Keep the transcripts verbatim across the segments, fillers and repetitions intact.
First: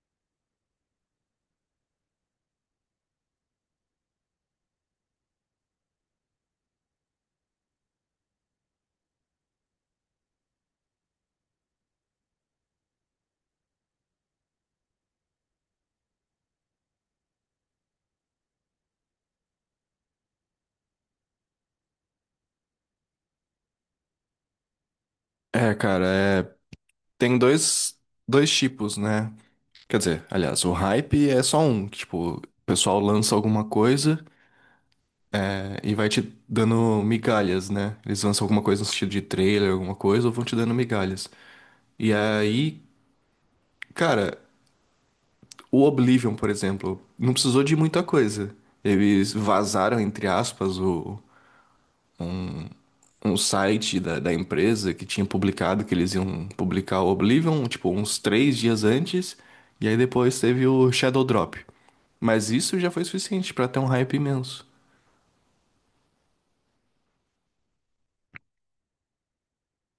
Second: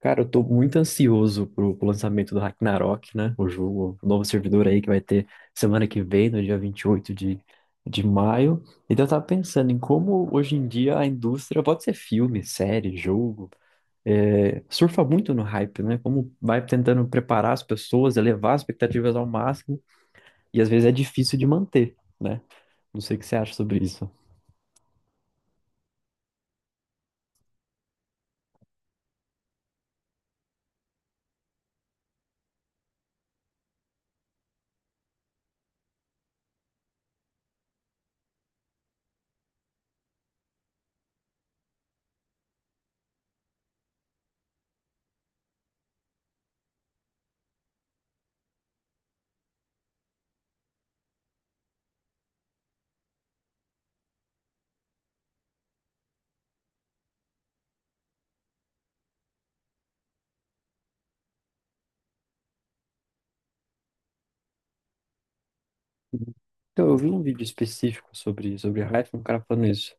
Cara, eu tô muito ansioso pro, pro lançamento do Ragnarok, né? O jogo, o novo servidor aí que vai ter semana que vem, no dia vinte e oito de, de maio. Então eu tava pensando em como hoje em dia a indústria, pode ser filme, série, jogo, é, surfa muito no hype, né? Como vai tentando preparar as pessoas, elevar as expectativas ao máximo, e às vezes é difícil de manter, né? Não sei o que você acha sobre isso. É, cara, é... tem dois, dois tipos, né? Quer dizer, aliás, o hype é só um, que, tipo, o pessoal lança alguma coisa é, e vai te dando migalhas, né? Eles lançam alguma coisa no sentido de trailer, alguma coisa, ou vão te dando migalhas. E aí, cara, o Oblivion, por exemplo, não precisou de muita coisa. Eles vazaram, entre aspas, o, um site da, da empresa que tinha publicado que eles iam publicar o Oblivion, tipo, uns três dias antes, e aí depois teve o Shadow Drop. Mas isso já foi suficiente pra ter um hype imenso. Então, eu vi um vídeo específico sobre, sobre Hyphen, um cara falando isso.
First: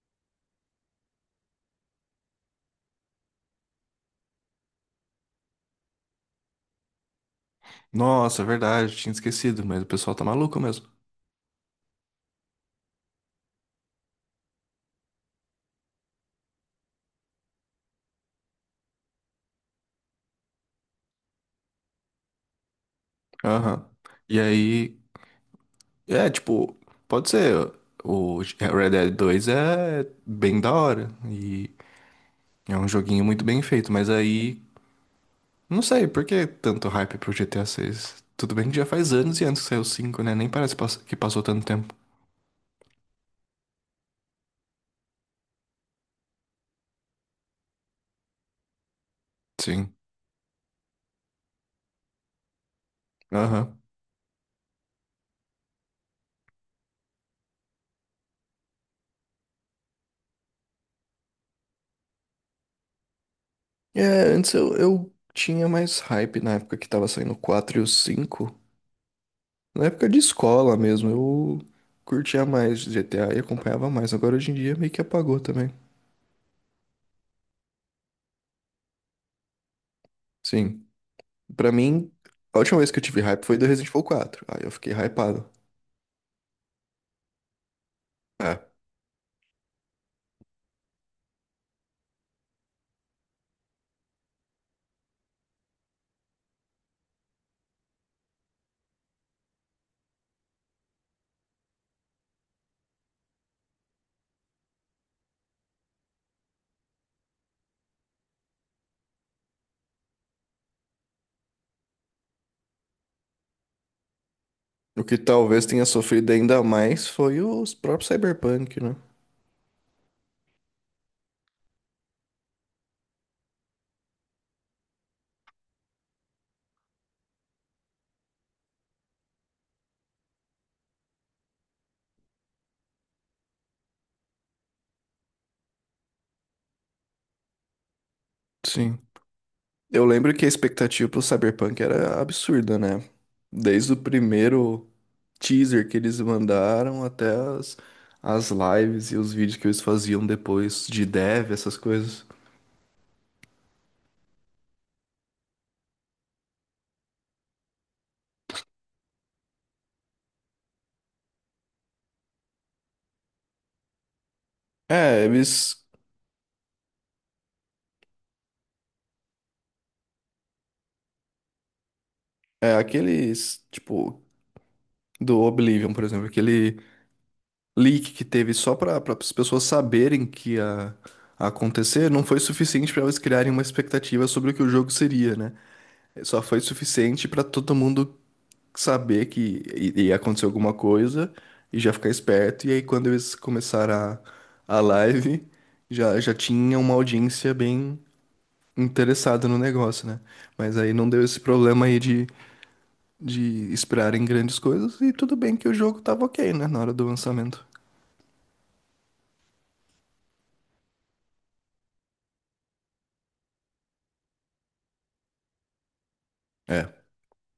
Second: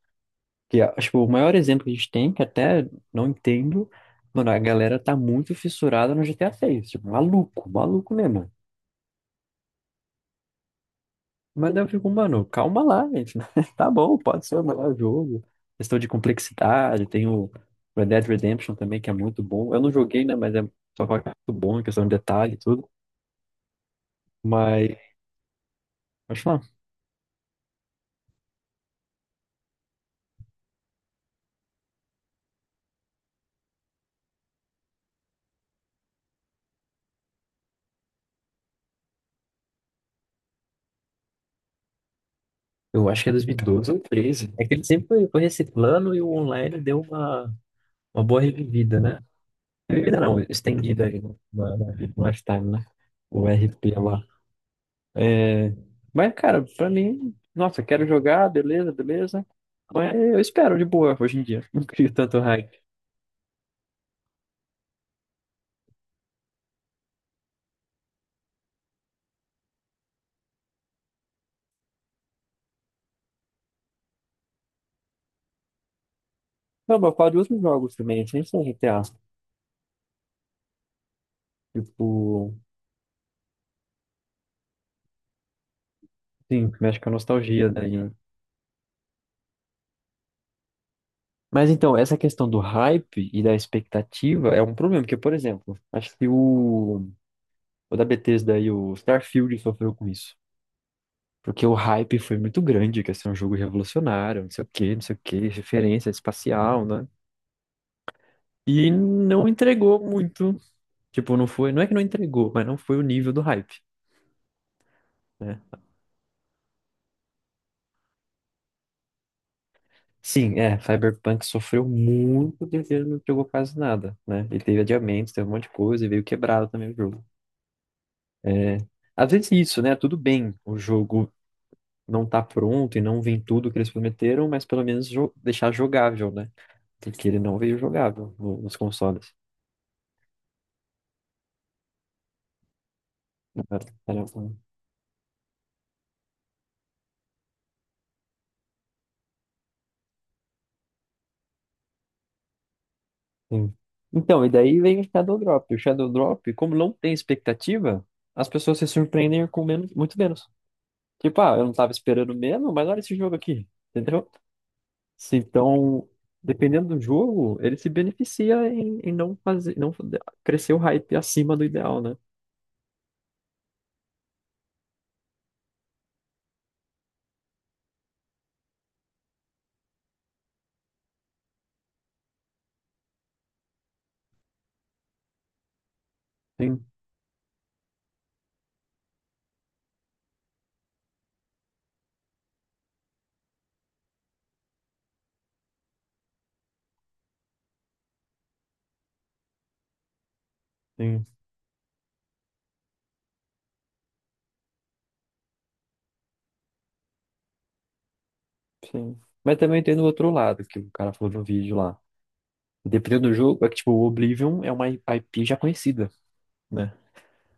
Que, ah, tipo, o maior exemplo que a gente tem, que até não entendo, mano, a galera tá muito fissurada no G T A seis. Tipo, maluco, maluco Nossa, mesmo. verdade, tinha esquecido, mas o pessoal tá maluco mesmo. Mas daí eu fico, mano, calma lá, gente. Tá bom, pode ser o melhor jogo. Questão de complexidade, tem o Red Dead Redemption também, que é muito bom. Eu não joguei, né, mas é só fala que é muito bom em questão de detalhe e tudo. Aham. E Mas, aí, é, acho lá, tipo, pode ser. O Red Dead dois é bem da hora. E é um joguinho muito bem feito, mas aí. Não sei, por que tanto hype pro G T A seis? Tudo bem que já faz anos e antes que saiu o cinco, né? Nem parece pass- que passou tanto tempo. eu acho que é dois mil e doze ou treze. É que ele sempre foi foi reciclando e o online deu uma Uma boa revivida, né? Sim. Revivida não, estendida aí no- na- na- mais tarde, né? O Aham. R P lá. É... Mas, cara, pra mim, nossa, quero jogar, beleza, beleza. Mas eu espero de boa hoje em dia. Não crio tanto hype. É, antes eu, eu tinha mais hype na época que tava saindo o quatro e o cinco. Na época de escola mesmo, eu curtia mais G T A e acompanhava mais. Agora hoje em dia meio que apagou também. Não, mas eu falo de outros jogos também, assim, sem ser G T A. Sim. Pra mim, Tipo, a última vez que eu tive hype foi do Resident Evil quatro. Aí eu fiquei hypado. sim, mexe com a nostalgia daí. Né? É. Mas então, essa questão do hype e da expectativa é um problema, porque, por exemplo, acho que o, o da Bethesda aí, o Starfield sofreu com isso. Porque o hype foi muito grande, que ia ser um jogo revolucionário, não sei o quê, não sei o quê, referência espacial, né? E não entregou muito. Tipo, não foi, não é que não entregou, mas não foi o nível do hype, O que né? talvez tenha sofrido ainda mais foi os próprios Cyberpunk, né? Sim, é, Cyberpunk sofreu muito porque ele não entregou quase nada, né? Ele teve adiamentos, teve um monte de coisa e veio quebrado também o jogo. É, às vezes é isso, né? Tudo bem, o jogo não tá pronto e não vem tudo que eles prometeram, mas pelo menos jo- deixar jogável, né? Porque ele não veio jogável no- nos Sim. consoles. Eu lembro que a expectativa pro Cyberpunk era absurda, né? Era- Desde o era- Um primeiro teaser que eles mandaram até as, as lives e os vídeos que eles faziam depois de dev, essas coisas. sim. Então, e daí vem o Shadow Drop. O Shadow Drop, como não tem expectativa, as pessoas se surpreendem com menos, muito menos. Tipo, ah, eu não tava esperando mesmo, mas olha esse jogo aqui, entendeu? É, Se, eles. Então, dependendo do jogo, ele se beneficia em, em não fazer, não crescer o hype acima do ideal, né? É, aqueles. Tipo, do Oblivion, por exemplo, aquele leak que teve só pra, pra as pessoas saberem que ia acontecer, não foi suficiente pra eles criarem uma expectativa sobre o que o jogo seria, né? Só foi Sim, suficiente pra todo mundo saber que i- ia acontecer alguma coisa e já ficar esperto. E aí, quando eles começaram a, a live, já, já tinha uma audiência bem interessada no negócio, né? Mas aí não deu sim, esse problema aí de, de esperarem grandes coisas. E tudo bem que o jogo tava ok, né? Na hora do lançamento. sim. Mas também tem do outro lado, que o cara falou no vídeo lá. Dependendo do jogo, é que, tipo, o Oblivion é uma I P já conhecida, né? É.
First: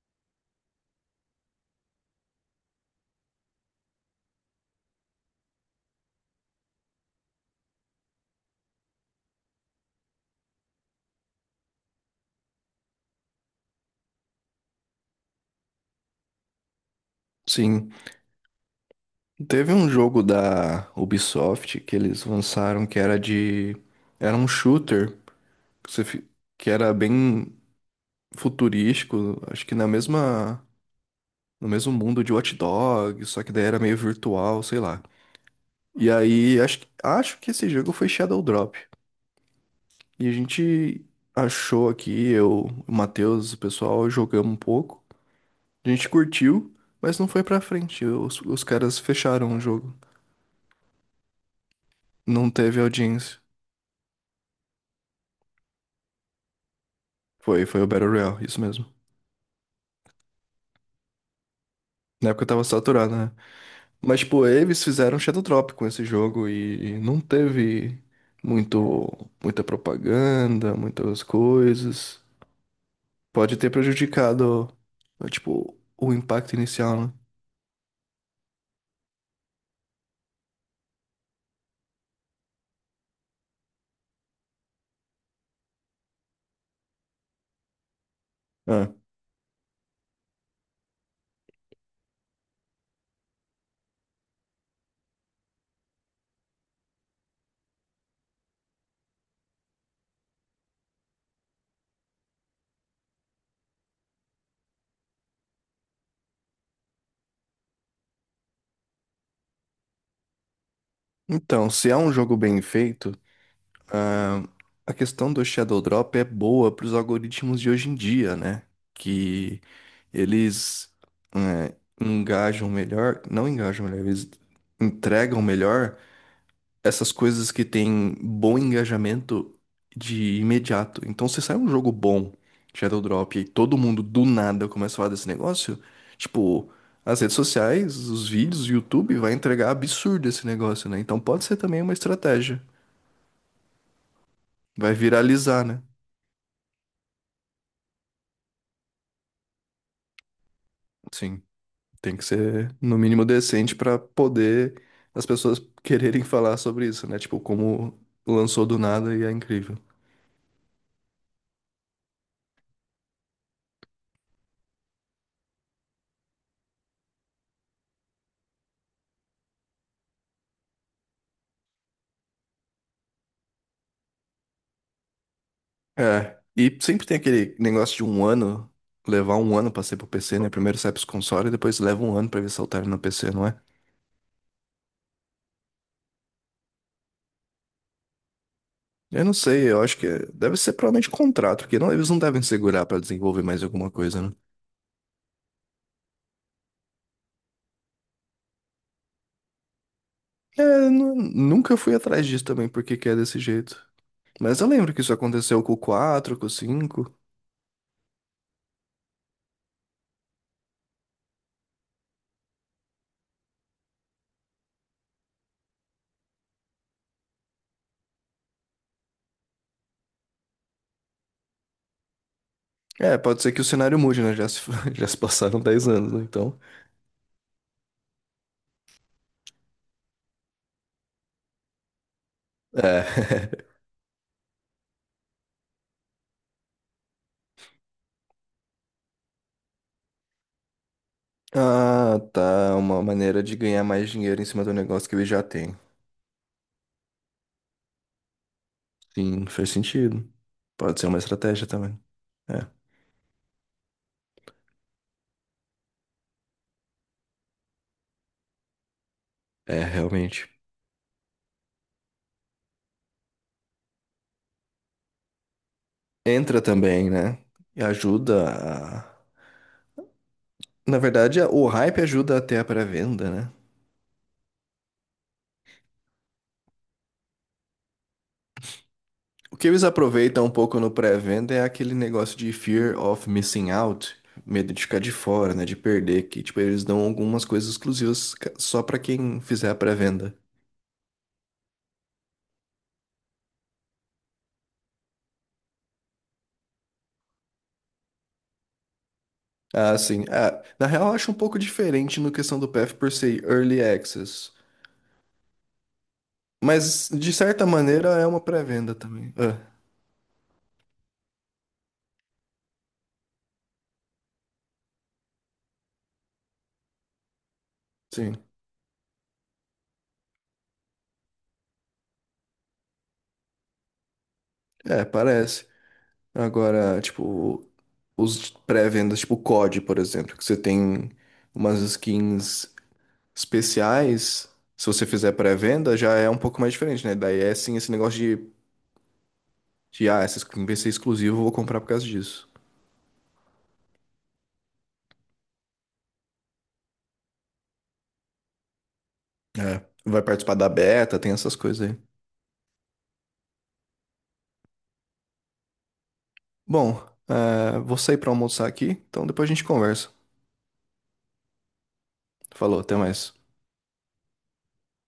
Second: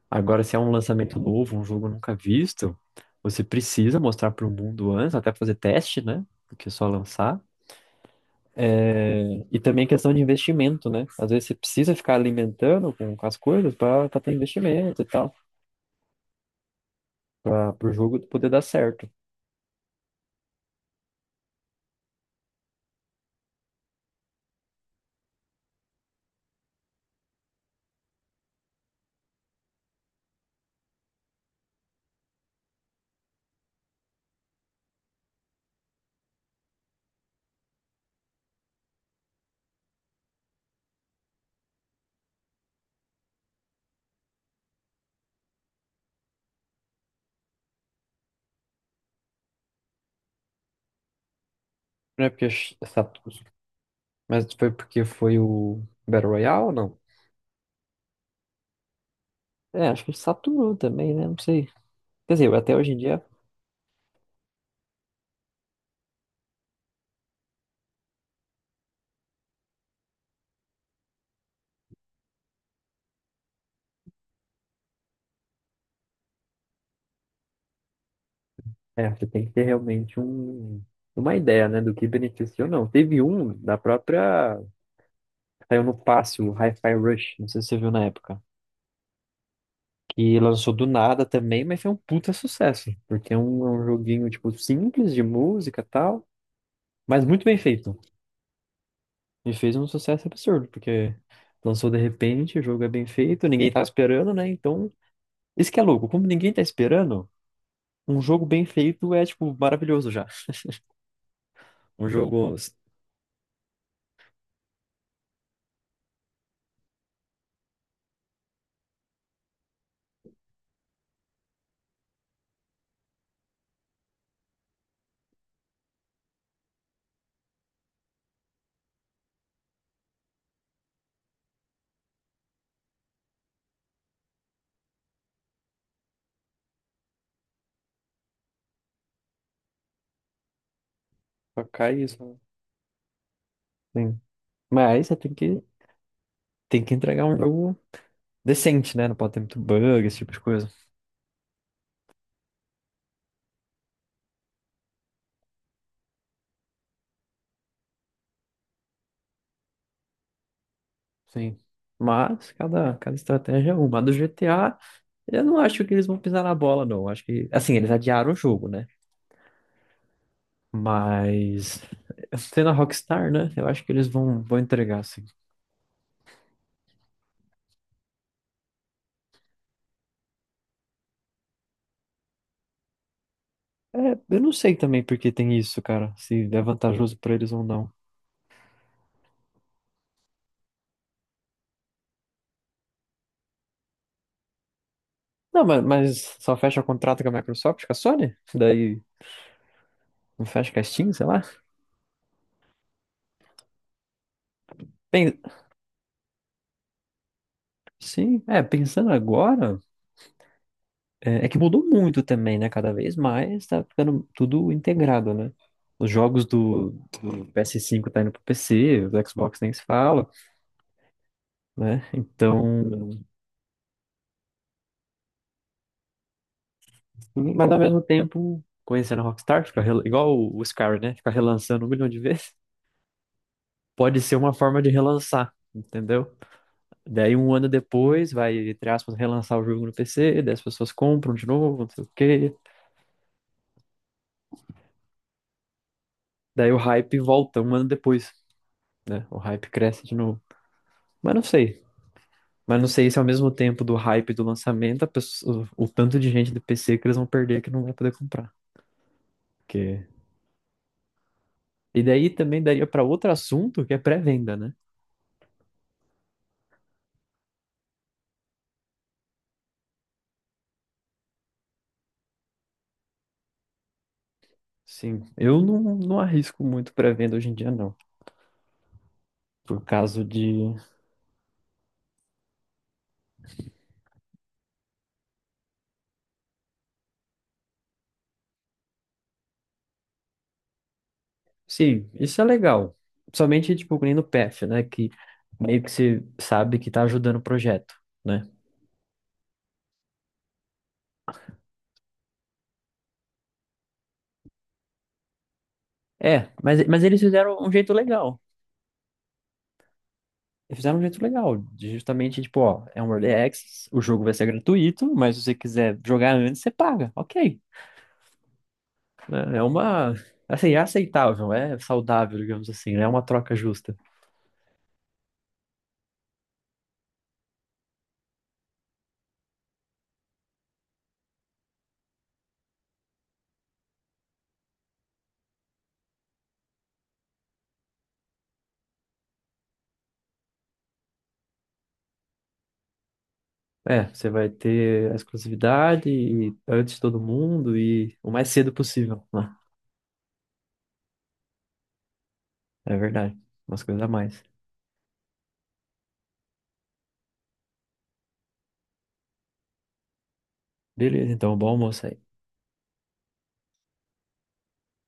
Agora, se é um lançamento novo, um jogo nunca visto, você precisa mostrar para o mundo antes, até fazer teste, né? Do que só lançar. É, e também questão de investimento, né? Às vezes você precisa ficar alimentando com, com as coisas para ter investimento e tal, para Sim, o jogo poder dar certo. teve um jogo da Ubisoft que eles lançaram que era de. Era um shooter que, você fi- que era bem futurístico, acho que na mesma no mesmo mundo de Watch Dogs, só que daí era meio virtual, sei lá. E aí, acho, que- acho que esse jogo foi Shadow Drop. E a gente achou aqui, eu, o Matheus, o pessoal, jogamos um pouco. A gente curtiu, mas não foi pra frente. Os, os caras fecharam o jogo. Não é Não porque ch- teve saturou. audiência. Mas foi porque foi o Battle Royale ou não? Foi, foi o Battle Royale, isso mesmo. É, acho que saturou também, né? Não sei. Na Quer época eu dizer, tava até hoje em saturado, dia, né? Mas, tipo, eles fizeram Shadow Drop com esse jogo e não teve muito, muita propaganda, muitas coisas. Pode ter prejudicado, tipo, o impacto inicial, né? é, você tem que ter realmente um, uma ideia, né, do que beneficia ou não. Teve um da própria. Saiu no passe, o Hi-Fi Rush, não sei se você viu na época. Ah. Que lançou do nada também, mas foi um puta sucesso. Porque é um, é um joguinho, tipo, simples de música e tal, mas muito bem feito. E fez um sucesso absurdo, porque lançou de repente, o jogo é bem feito, ninguém tá esperando, né? Então, isso que é louco, como ninguém tá esperando, um jogo bem feito é, tipo, maravilhoso já. Então, se é Um um jogo jogo bem só feito, ah, a questão do Shadow Drop é boa para os algoritmos de hoje em dia, né? Que eles eh, engajam melhor, não engajam melhor, eles entregam melhor essas coisas que têm bom engajamento de imediato. Então, se sai um jogo bom, Shadow Drop, e aí todo mundo do nada começa a falar desse negócio, tipo, as redes sociais, os vídeos, o YouTube vai entregar absurdo esse negócio, né? Então pode ser também uma cai isso. estratégia. Sim. Vai Mas você tem que, viralizar, né? tem que entregar um jogo decente, né? Não pode ter muito bug, esse tipo de coisa. Sim, tem que ser no mínimo decente pra poder as pessoas quererem falar sobre isso, né? Tipo, como lançou do nada e é incrível. Sim. Mas cada, cada estratégia é uma. A do G T A, eu não acho que eles vão pisar na bola, não. Acho que, assim, eles adiaram o jogo, né? Mas, sendo a Rockstar, né? Eu acho que eles vão, vão entregar, assim. É, e sempre tem aquele negócio de um ano, levar um ano pra ser pro P C, né? Primeiro sai pros consoles e depois leva um ano pra ver se altera no P C, não é? É, eu não sei também porque tem isso, cara. Se é vantajoso pra eles ou não. Eu não sei, eu acho que é- deve ser provavelmente contrato, porque não, eles não devem segurar pra desenvolver mais alguma coisa, né? Não, mas, mas só fecha contrato com a Microsoft, com a Sony? Daí não fecha com a É, Steam, nu- sei lá? nunca fui atrás disso também, porque que é desse jeito. Mas eu lembro que isso Pen- aconteceu com o quatro com o cinco. sim, é, pensando agora. É, é que mudou muito também, né? Cada vez mais tá ficando tudo integrado, né? Os jogos do, do P S cinco tá indo pro P C, do Xbox nem se fala, né? É, Então, pode ser que o cenário mude, né? Já se, já se passaram dez anos, né? Então. mas ao mesmo tempo, conhecendo a Rockstar, fica rel- igual o o Skyrim, né? Fica relançando um milhão de vezes. É. Pode ser uma forma de relançar, entendeu? Daí um ano depois vai, entre aspas, relançar o jogo no P C, daí as pessoas compram de novo, não sei o Ah, quê. tá. Uma maneira de ganhar mais dinheiro em cima do negócio que ele já tem. Daí o hype volta um ano depois, né? O Sim, faz hype cresce de sentido. novo. Pode ser uma Mas não estratégia sei. também. É, Mas não sei se ao mesmo tempo do hype do lançamento, a pessoa- o o tanto de gente do P C que eles vão perder que não vai poder comprar. é Porque... realmente. E daí também daria para outro assunto que é pré-venda, né? Entra também, né? E ajuda a... Na verdade, o hype ajuda até a pré-venda, né? Sim, eu não, não arrisco muito pré-venda hoje em dia, não. O que Por eles causa aproveitam um de. pouco no pré-venda é aquele negócio de fear of missing out, medo de ficar de fora, né? De perder, que tipo, eles dão algumas coisas exclusivas ca- só pra quem fizer a pré-venda. Sim, isso é legal. Somente, tipo, que nem no P F, né? Que meio que você sabe que tá ajudando o projeto, né? Ah, sim. Ah, na real, eu acho um pouco diferente no questão do P F por ser early access. É, mas, mas Mas, eles de fizeram certa um jeito maneira, é uma legal. pré-venda também. É, E fizeram um jeito legal, de justamente, tipo, ó, é um early access, o jogo vai ser gratuito, mas se você quiser jogar antes, você paga, ok. sim. É é uma, assim, é aceitável, é saudável, digamos assim, né? É uma troca justa. É, parece. Agora, tipo, os pré-vendas, tipo o cod, por exemplo, que você tem umas skins especiais. Se você fizer pré-venda, já é um pouco mais diferente, né? Daí é sim esse negócio de, de ah, essa skin vai ser exclusiva, eu vou comprar por causa disso. É, você vai ter a exclusividade e antes de todo mundo e o mais cedo possível, né? É. Vai participar da beta, tem essas coisas aí. É verdade, umas coisas a mais. Bom, é, vou sair pra almoçar aqui, então depois a gente conversa. Beleza, então, bom almoço aí. Falou, até mais.